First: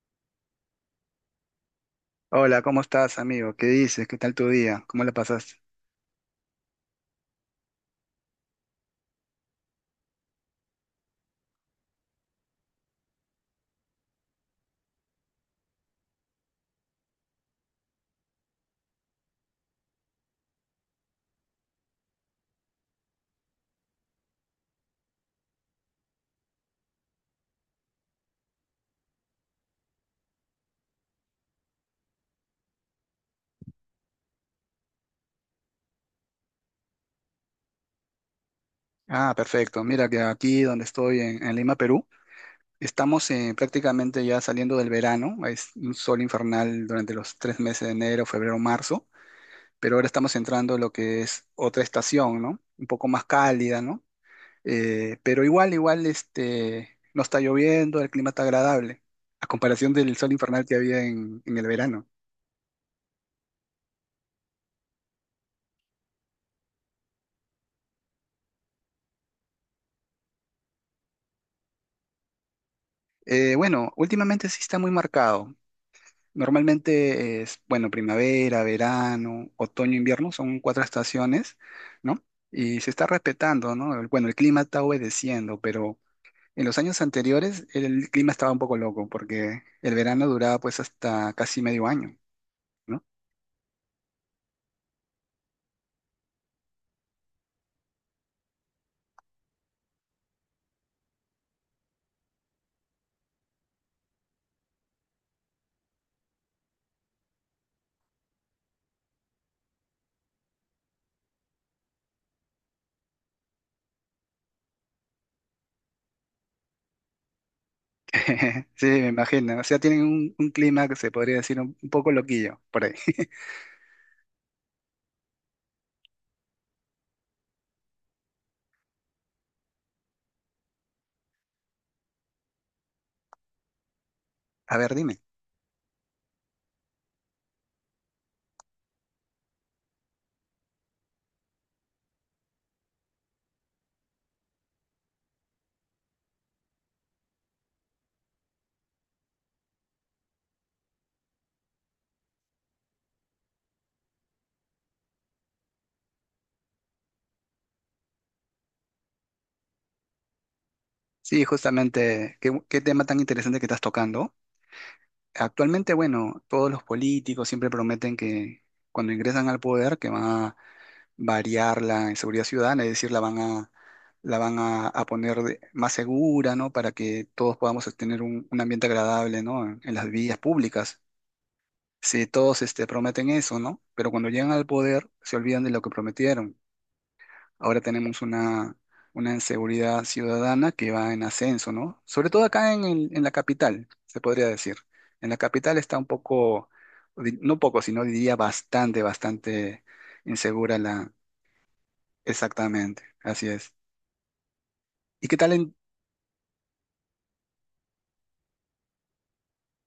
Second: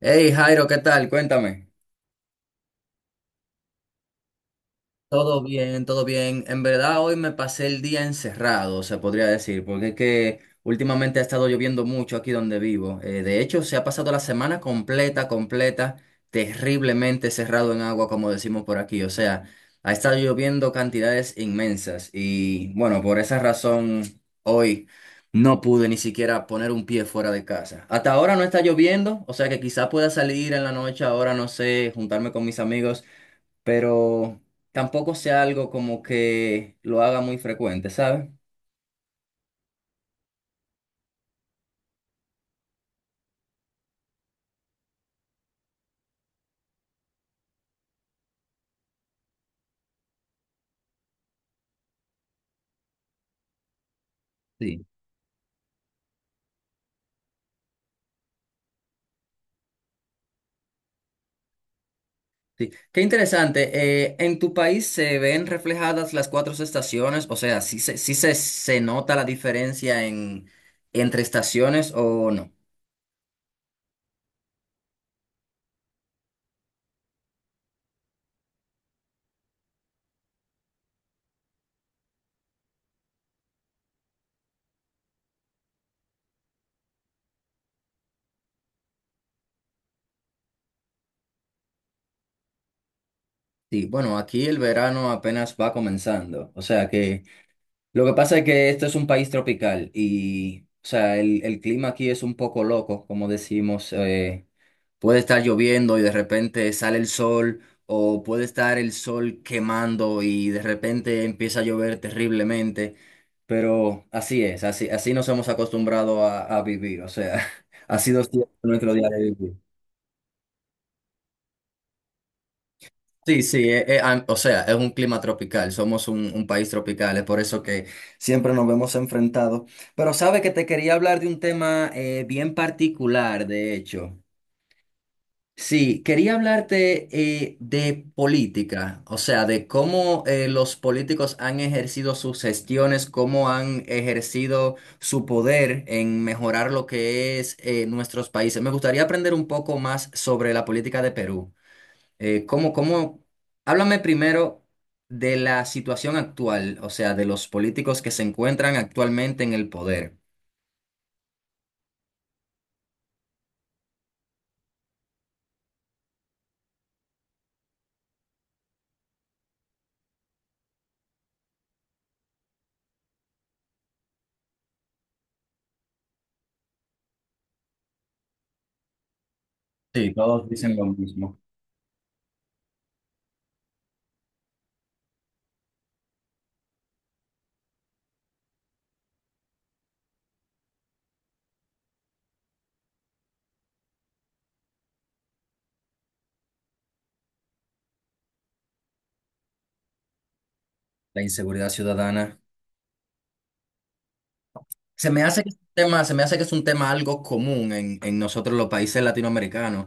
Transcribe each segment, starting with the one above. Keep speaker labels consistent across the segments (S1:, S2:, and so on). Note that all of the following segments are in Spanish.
S1: Hey Jairo, ¿qué tal? Cuéntame.
S2: Hola, ¿cómo estás, amigo? ¿Qué dices? ¿Qué tal tu día? ¿Cómo la
S1: Todo
S2: pasaste?
S1: bien, todo bien. En verdad hoy me pasé el día encerrado, se podría decir, porque es que últimamente ha estado lloviendo mucho aquí donde vivo. De hecho, se ha pasado la semana completa, completa, terriblemente cerrado en agua, como decimos por aquí. O sea, ha estado lloviendo cantidades inmensas y bueno, por esa razón hoy no pude ni siquiera poner un pie fuera de casa. Hasta ahora no está lloviendo, o sea que quizá pueda salir en la noche, ahora no sé, juntarme con mis amigos. Pero tampoco sea algo como que lo haga muy frecuente, ¿sabes?
S2: Ah, perfecto. Mira que aquí donde estoy en Lima, Perú, estamos prácticamente ya saliendo del verano. Es un sol infernal durante los 3 meses de enero, febrero, marzo, pero ahora estamos entrando en lo que es otra estación, ¿no? Un poco más cálida, ¿no?
S1: Sí.
S2: Pero igual, igual, no está lloviendo, el clima está agradable, a comparación del sol infernal que había en el verano.
S1: Sí. Qué interesante. ¿En tu país se ven reflejadas las cuatro estaciones? O sea, ¿sí se nota la diferencia entre estaciones o no?
S2: Bueno, últimamente sí está muy marcado. Normalmente es, bueno, primavera, verano, otoño, invierno, son cuatro estaciones, ¿no? Y se está respetando, ¿no? Bueno, el clima está obedeciendo, pero en los años anteriores el clima estaba un poco loco porque el verano duraba pues hasta casi medio año, ¿no?
S1: Sí, bueno, aquí el verano apenas va comenzando, o sea que. Lo que pasa es que esto es un país tropical y, o sea, el clima aquí es un poco loco, como decimos. Puede estar lloviendo y de repente sale el sol, o puede estar el sol quemando y de repente empieza a llover terriblemente. Pero así es, así, así nos hemos acostumbrado a vivir, o sea, ha sido siempre
S2: Sí,
S1: nuestro día
S2: me
S1: de vivir.
S2: imagino. O sea, tienen un clima que se podría decir un poco loquillo por ahí.
S1: Sí, sí, o sea, es un clima tropical, somos un país tropical, es por eso que siempre nos vemos enfrentados. Pero sabe que te quería hablar de un tema bien particular, de hecho.
S2: A ver, dime.
S1: Sí, quería hablarte de política, o sea, de cómo los políticos han ejercido sus gestiones, cómo han ejercido su poder en mejorar lo que es nuestros países. Me gustaría aprender un poco más sobre la política de Perú. ¿Cómo? Háblame primero de la situación actual, o sea, de los políticos que se encuentran actualmente en el poder.
S2: Sí, justamente, ¿qué tema tan interesante que estás tocando? Actualmente, bueno, todos los políticos siempre prometen que cuando ingresan al poder que van a variar la inseguridad ciudadana, es decir, la van a poner más segura, ¿no? Para que todos podamos tener un ambiente agradable, ¿no? En las
S1: Sí,
S2: vías
S1: todos dicen lo
S2: públicas.
S1: mismo.
S2: Sí, todos prometen eso, ¿no? Pero cuando llegan al poder se olvidan de lo que prometieron. Ahora tenemos una seguridad ciudadana que va en ascenso, ¿no? Sobre todo acá en, en la capital, se podría decir. En la capital está un poco, no poco, sino diría bastante, bastante insegura la...
S1: La inseguridad ciudadana.
S2: Exactamente, así es.
S1: Se me
S2: ¿Y qué
S1: hace que
S2: tal
S1: es un
S2: en...
S1: tema, se me hace que es un tema algo común en nosotros los países latinoamericanos.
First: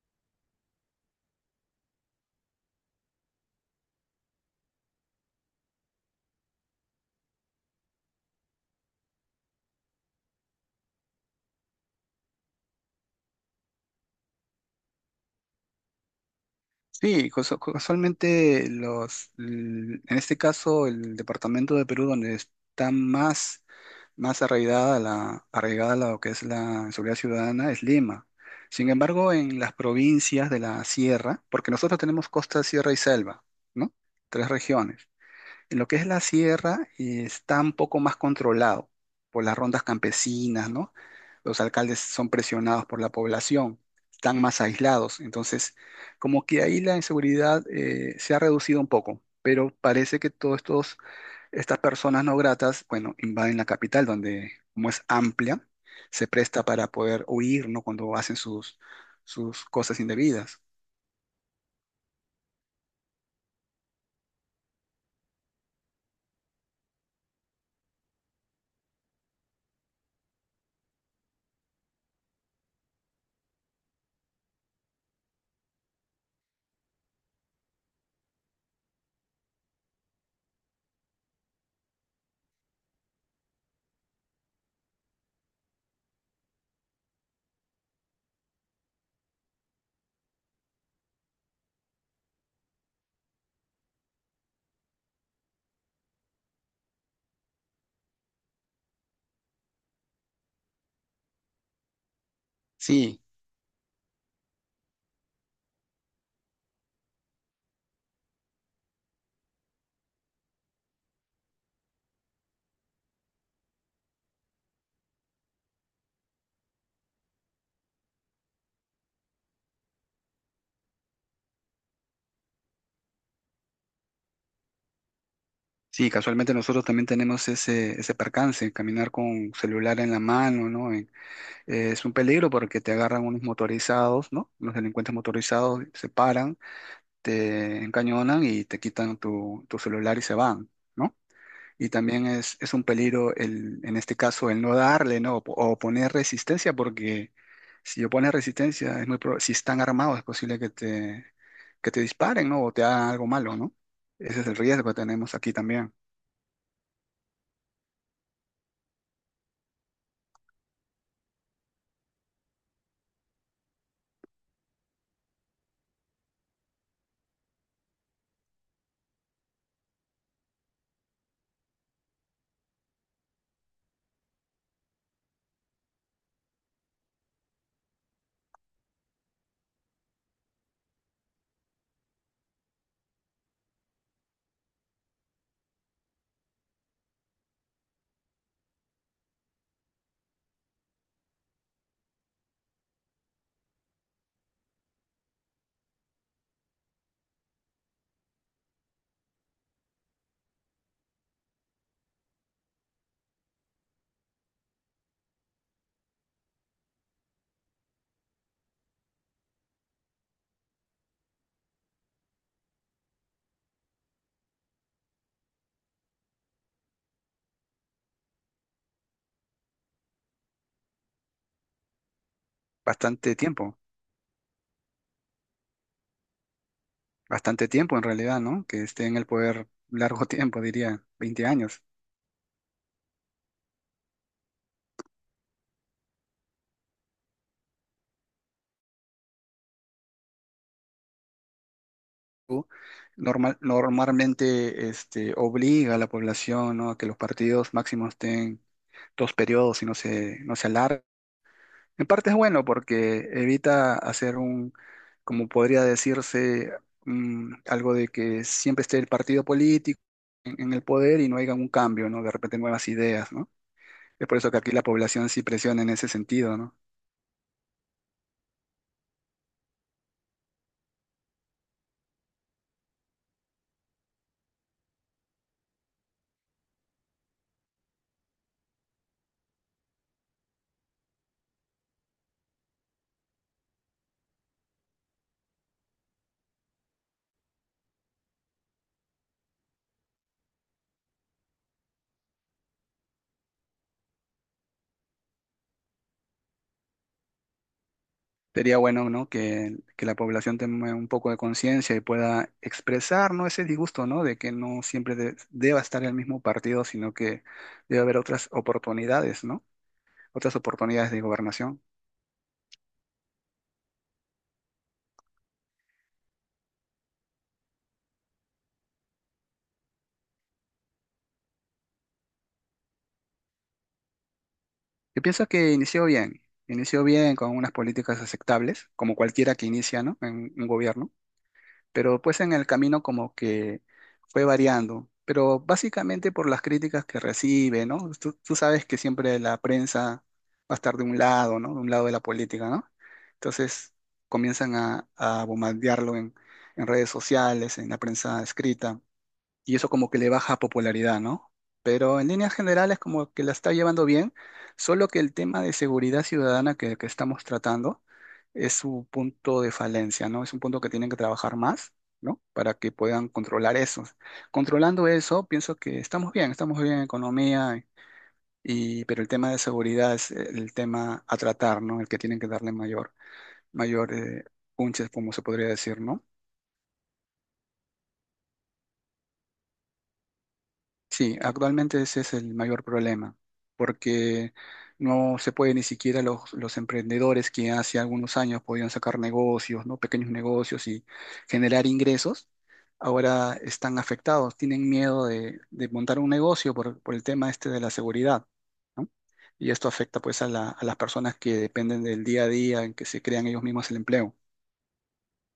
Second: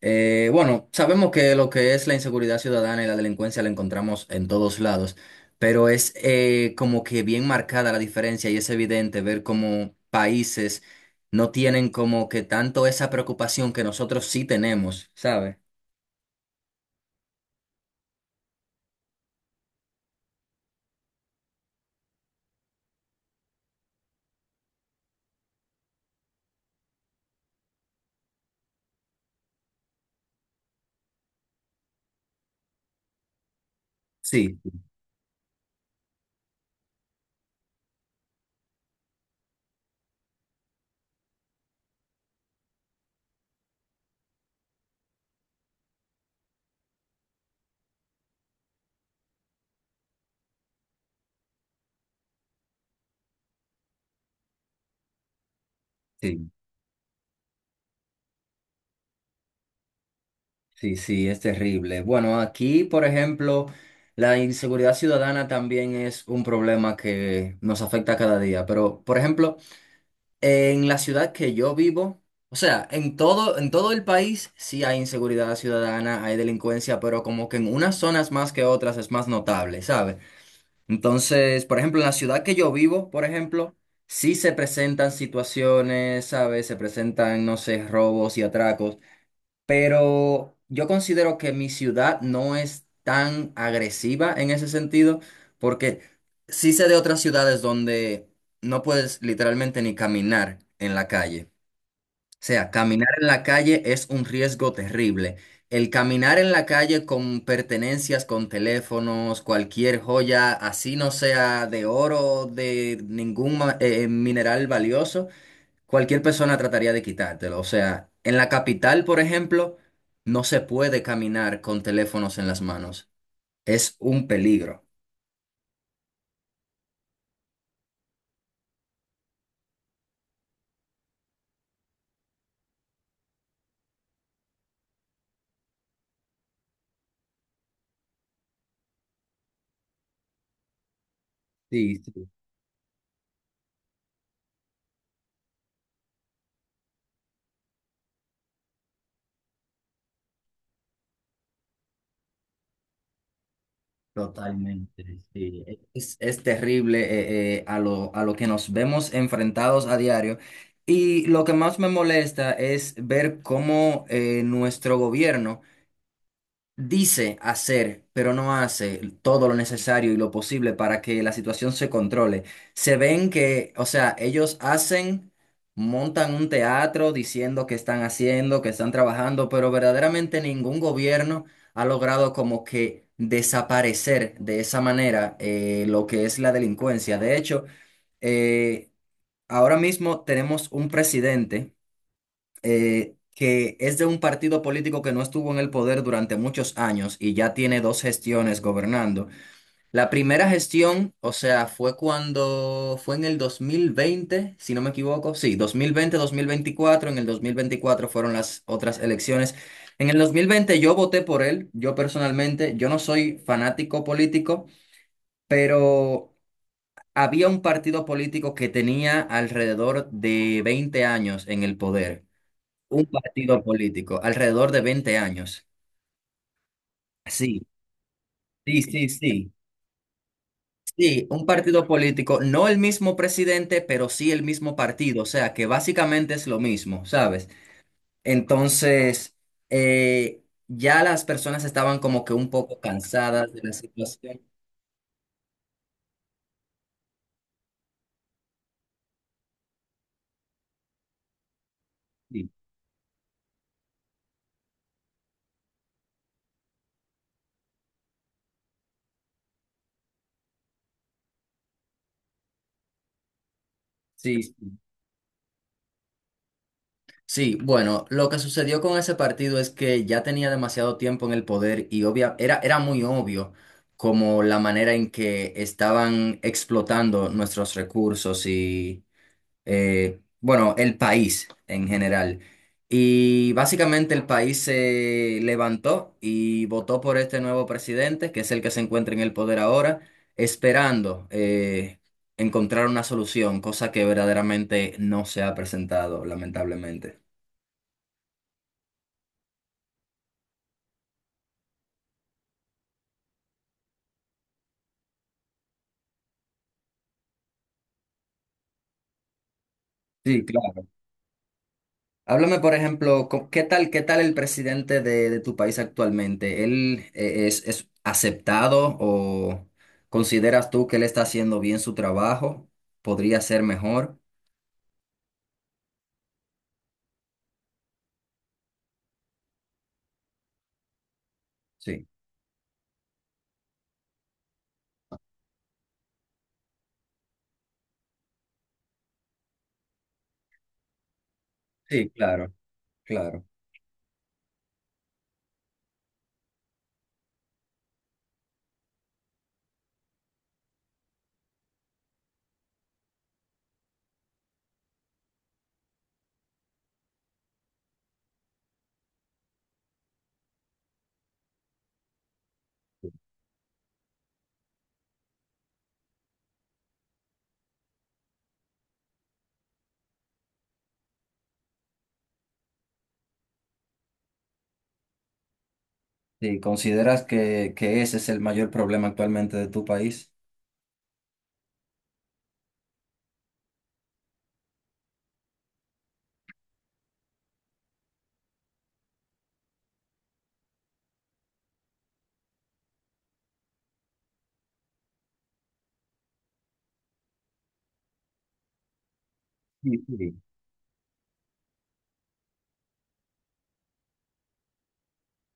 S1: Bueno, sabemos que lo que es la inseguridad ciudadana y la delincuencia la encontramos en todos lados, pero es como que bien marcada la diferencia y es evidente ver cómo países no tienen como que tanto esa preocupación que nosotros sí tenemos, ¿sabes?
S2: Sí, casualmente en este caso el departamento de Perú donde está más arraigada a arraigada a lo que es la seguridad ciudadana es Lima. Sin embargo, en las provincias de la sierra, porque nosotros tenemos costa, sierra y selva, ¿no? Tres
S1: Sí,
S2: regiones. En lo que es la sierra, está un poco más controlado por las rondas campesinas, ¿no? Los alcaldes son presionados por la población, están más aislados. Entonces, como que ahí la inseguridad se ha reducido un poco, pero parece que todos estos estas personas no gratas, bueno, invaden la capital donde, como es amplia, se
S1: sí.
S2: presta para poder huir, ¿no? Cuando hacen sus, sus cosas indebidas.
S1: Sí, sí, es terrible. Bueno, aquí, por ejemplo, la inseguridad ciudadana también es un problema que nos afecta cada día. Pero, por ejemplo, en la ciudad que yo vivo, o sea, en todo el país sí hay inseguridad ciudadana, hay delincuencia, pero como que en unas zonas más que otras es más notable, ¿sabes? Entonces, por ejemplo, en la ciudad que yo vivo, por ejemplo, sí se presentan situaciones, ¿sabes? Se presentan, no sé, robos y atracos, pero yo considero que mi ciudad no es tan agresiva en ese sentido, porque sí sé de otras ciudades donde no puedes literalmente ni caminar en la calle. O sea, caminar
S2: Sí,
S1: en la calle es un riesgo terrible. El caminar en la calle con pertenencias, con teléfonos, cualquier joya, así no sea de oro, de ningún mineral valioso, cualquier persona trataría de quitártelo. O sea, en la capital, por ejemplo, no se puede caminar con teléfonos en las manos. Es un peligro.
S2: sí, casualmente nosotros también tenemos ese percance, caminar con celular en la mano, ¿no? Es un peligro porque te agarran unos motorizados, ¿no? Los delincuentes motorizados se paran, te encañonan y te quitan tu celular y se van. ¿No? Y
S1: Sí,
S2: también
S1: sí,
S2: es un peligro el, en este caso el no darle, ¿no? O, o poner resistencia, porque si yo pones resistencia, es muy si están armados, es posible que te disparen, ¿no? O te hagan algo malo, ¿no? Ese es el riesgo que
S1: totalmente.
S2: tenemos aquí
S1: Sí. Eh,
S2: también.
S1: Es, es terrible a lo que nos vemos enfrentados a diario. Y lo que más me molesta es ver cómo nuestro gobierno. Dice hacer, pero no hace todo lo necesario y lo posible para que la situación se controle. Se ven que, o sea, ellos hacen, montan un teatro diciendo que están haciendo, que están trabajando, pero verdaderamente ningún gobierno ha logrado como que desaparecer de esa manera lo que es la delincuencia. De hecho, eh, ahora mismo tenemos un presidente que es de un partido político que no estuvo en el poder durante muchos años y ya tiene dos gestiones gobernando. La primera gestión, o sea, fue cuando fue en el 2020 si no me equivoco, sí, dos mil veinte, 2024, en el 2024 fueron las otras elecciones. En el 2020 yo voté por él, yo personalmente, yo no soy fanático político, pero. Había un partido político que tenía alrededor de 20 años en el poder. Un
S2: Bastante
S1: partido
S2: tiempo,
S1: político, alrededor de 20 años. Sí,
S2: bastante tiempo en realidad, ¿no?
S1: sí,
S2: Que esté
S1: sí,
S2: en el
S1: sí.
S2: poder largo tiempo, diría,
S1: Sí, un
S2: 20 años.
S1: partido político, no el mismo presidente, pero sí el mismo partido, o sea que básicamente es lo mismo, ¿sabes? Entonces, ya las personas estaban como que un
S2: Tú,
S1: poco cansadas de la situación.
S2: Normalmente obliga a la población, ¿no? A que los partidos máximos estén 2 periodos y no se alarguen. En parte es
S1: Sí,
S2: bueno porque evita hacer un, como podría decirse, algo de que siempre esté el partido político en el poder y no haya un cambio, ¿no? De repente nuevas ideas, ¿no? Es por
S1: sí,
S2: eso que aquí
S1: sí.
S2: la población sí presiona en ese sentido, ¿no?
S1: Sí, bueno, lo que sucedió con ese partido es que ya tenía demasiado tiempo en el poder y obvia, era muy obvio como la manera en que estaban explotando nuestros recursos y, bueno, el país en general. Y básicamente el país se levantó y votó por este nuevo presidente, que es el que se encuentra en el poder ahora, esperando encontrar una solución, cosa que verdaderamente no se ha presentado, lamentablemente.
S2: Sería bueno, ¿no? Que la población tenga un poco de conciencia y pueda expresar, ¿no? Ese disgusto, ¿no? De que no siempre deba estar el mismo partido, sino que debe haber otras oportunidades, ¿no?
S1: Sí,
S2: Otras
S1: claro.
S2: oportunidades de gobernación.
S1: Háblame, por ejemplo, ¿qué tal el presidente de tu país actualmente? ¿Él es aceptado o consideras tú que él está haciendo bien su trabajo? ¿Podría ser mejor?
S2: Yo pienso que inició bien con unas políticas aceptables, como cualquiera que inicia, ¿no? En un gobierno,
S1: Sí,
S2: pero pues en el camino como que fue variando, pero básicamente por las críticas que recibe, ¿no? Tú sabes que siempre la prensa va a estar de un lado, ¿no? De un lado
S1: sí,
S2: de la
S1: claro,
S2: política, ¿no?
S1: claro.
S2: Entonces comienzan a bombardearlo en, redes sociales, en la prensa escrita y eso como que le baja popularidad, ¿no? Pero en líneas generales como que la está llevando bien, solo que el tema de seguridad ciudadana que estamos tratando es su punto de falencia, ¿no? Es un punto que tienen que trabajar más, ¿no? Para que puedan controlar eso. Controlando eso, pienso que estamos bien en economía, y, pero el tema de seguridad es el tema a tratar, ¿no? El que tienen que darle mayor punches, como se podría decir, ¿no?
S1: Sí, ¿consideras que ese es el mayor problema actualmente de tu país?
S2: Sí, actualmente ese es el mayor problema, porque no se puede ni siquiera los emprendedores que hace algunos años podían sacar negocios, ¿no? Pequeños negocios y generar ingresos, ahora están afectados, tienen miedo de montar un negocio por el tema este de la seguridad, ¿no? Y esto
S1: Sí,
S2: afecta
S1: sí.
S2: pues a la- a las personas que dependen del día a día en que se crean ellos mismos el empleo.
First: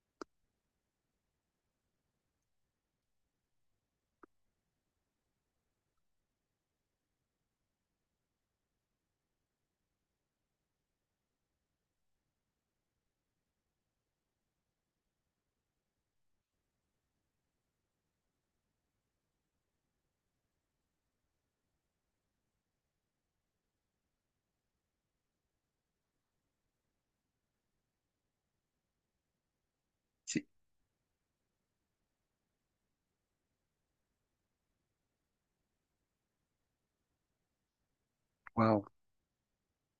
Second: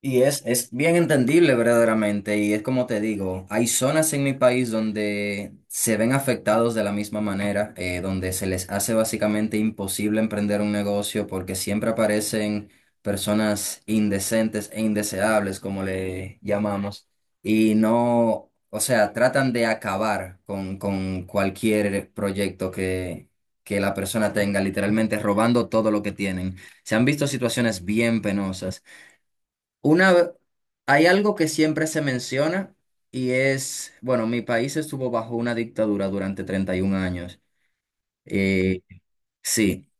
S1: Y es bien entendible verdaderamente, y es como te digo, hay zonas en mi país donde se ven afectados de la misma manera, donde se les hace básicamente imposible emprender un negocio porque siempre aparecen personas indecentes e indeseables, como le llamamos, y no, o sea, tratan de acabar con cualquier proyecto que la persona tenga, literalmente robando todo lo que tienen. Se han visto situaciones bien penosas. Una, ve-
S2: Sí,
S1: hay algo que siempre se menciona y es, bueno, mi país estuvo bajo una dictadura durante 31 años. Eh,
S2: wow.
S1: sí,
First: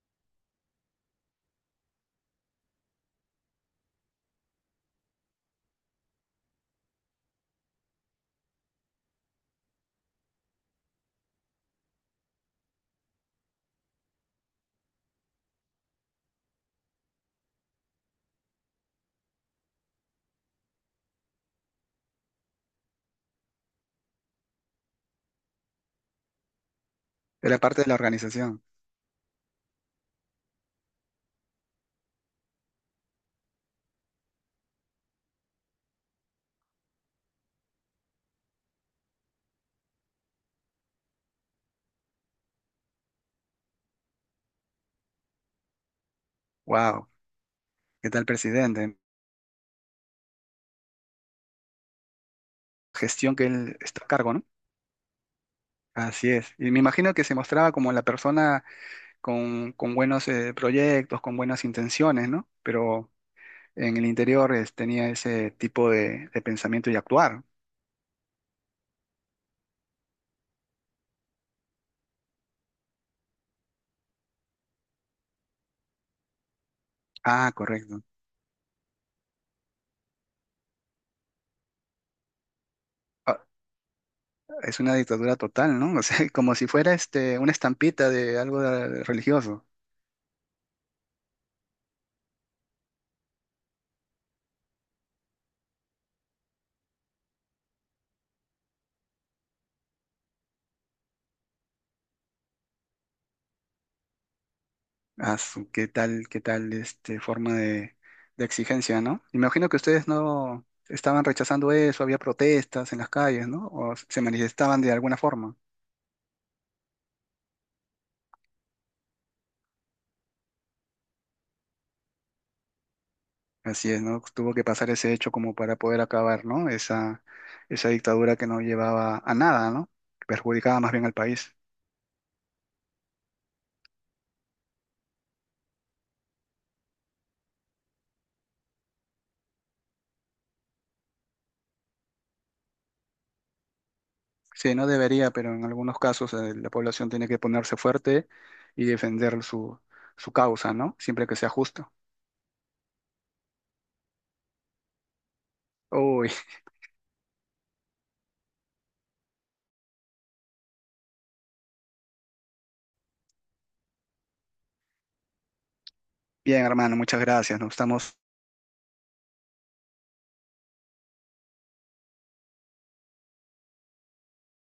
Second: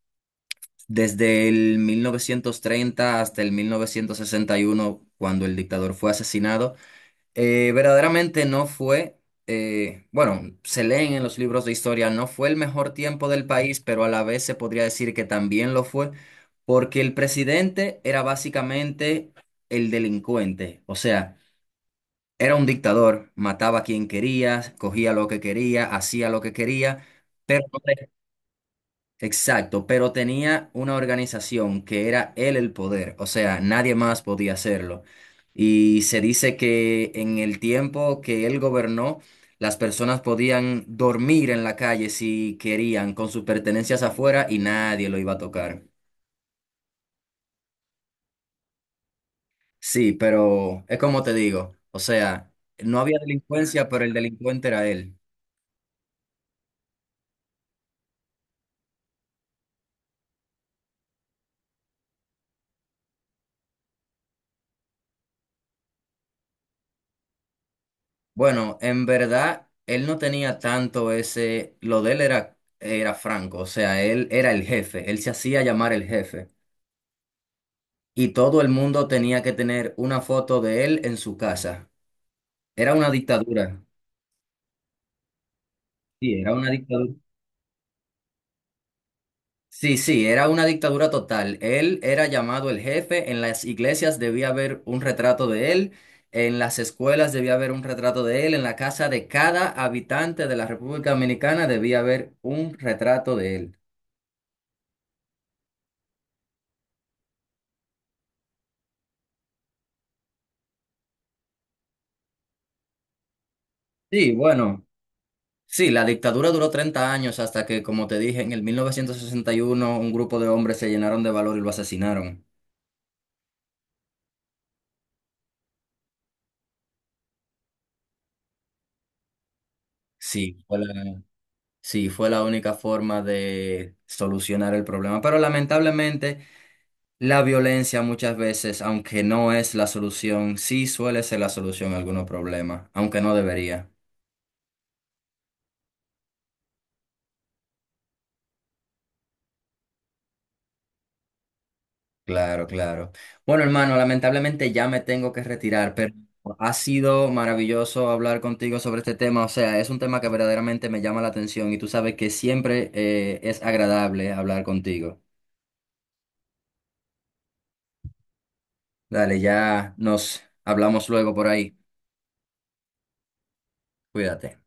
S1: desde el 1930 hasta el 1961 cuando el dictador fue asesinado. Verdaderamente no fue, bueno, se leen en los libros de historia, no fue el mejor tiempo del país, pero a la vez se podría decir que también lo fue, porque el presidente era básicamente el delincuente, o sea. Era un dictador, mataba a quien quería, cogía lo que quería, hacía lo que quería,
S2: Era
S1: pero
S2: parte de la organización.
S1: exacto, pero tenía una organización que era él el poder, o sea, nadie más podía hacerlo. Y se dice que en el tiempo que él gobernó, las personas podían dormir en la calle si querían, con sus pertenencias afuera y nadie lo iba a tocar.
S2: Wow. ¿Qué tal, presidente?
S1: Sí, pero es como te digo, o sea, no había
S2: Gestión que él
S1: delincuencia,
S2: está
S1: pero
S2: a
S1: el
S2: cargo, ¿no?
S1: delincuente era él.
S2: Así es. Y me imagino que se mostraba como la persona con buenos proyectos, con buenas intenciones, ¿no? Pero en el interior tenía ese tipo de pensamiento y actuar.
S1: Bueno, en verdad, él no tenía tanto ese, lo de él era franco, o sea, él era el jefe, él se hacía llamar el jefe
S2: Ah, correcto.
S1: y todo el mundo tenía que tener una foto de él en su casa. Era una
S2: Ah,
S1: dictadura.
S2: es una dictadura total, ¿no? O sea,
S1: Sí, era
S2: como si
S1: una
S2: fuera
S1: dictadura.
S2: este, una estampita de algo religioso.
S1: Sí, sí, era una dictadura total. Él era llamado el jefe, en las iglesias debía haber un retrato de él, en las escuelas debía haber un retrato de él, en la casa de cada habitante de la República Dominicana debía haber un retrato de él.
S2: Qué tal forma de exigencia, ¿no? Imagino que ustedes no estaban rechazando eso, había protestas en las calles, ¿no? O se
S1: Sí,
S2: manifestaban
S1: bueno,
S2: de alguna forma.
S1: sí, la dictadura duró 30 años hasta que, como te dije, en el 1961 un grupo de hombres se llenaron de valor y lo asesinaron.
S2: Así es, ¿no? Pues, tuvo que pasar ese hecho como para poder acabar, ¿no? Esa dictadura que no llevaba a nada, ¿no? Que
S1: Sí,
S2: perjudicaba más bien al país.
S1: sí, fue la única forma de solucionar el problema. Pero lamentablemente la violencia muchas veces, aunque no es la solución, sí suele ser la solución a algunos problemas, aunque no debería.
S2: Sí, no debería, pero en algunos casos la población tiene que ponerse fuerte y defender su, su causa, ¿no? Siempre que sea justo.
S1: Claro, claro. Bueno, hermano, lamentablemente ya me tengo que retirar, pero
S2: Uy,
S1: ha sido maravilloso hablar contigo sobre este tema. O sea, es un tema que verdaderamente me llama la atención y tú sabes que siempre es agradable hablar contigo.
S2: bien, hermano, muchas gracias. Nos estamos
S1: Dale, ya nos hablamos luego por ahí. Cuídate.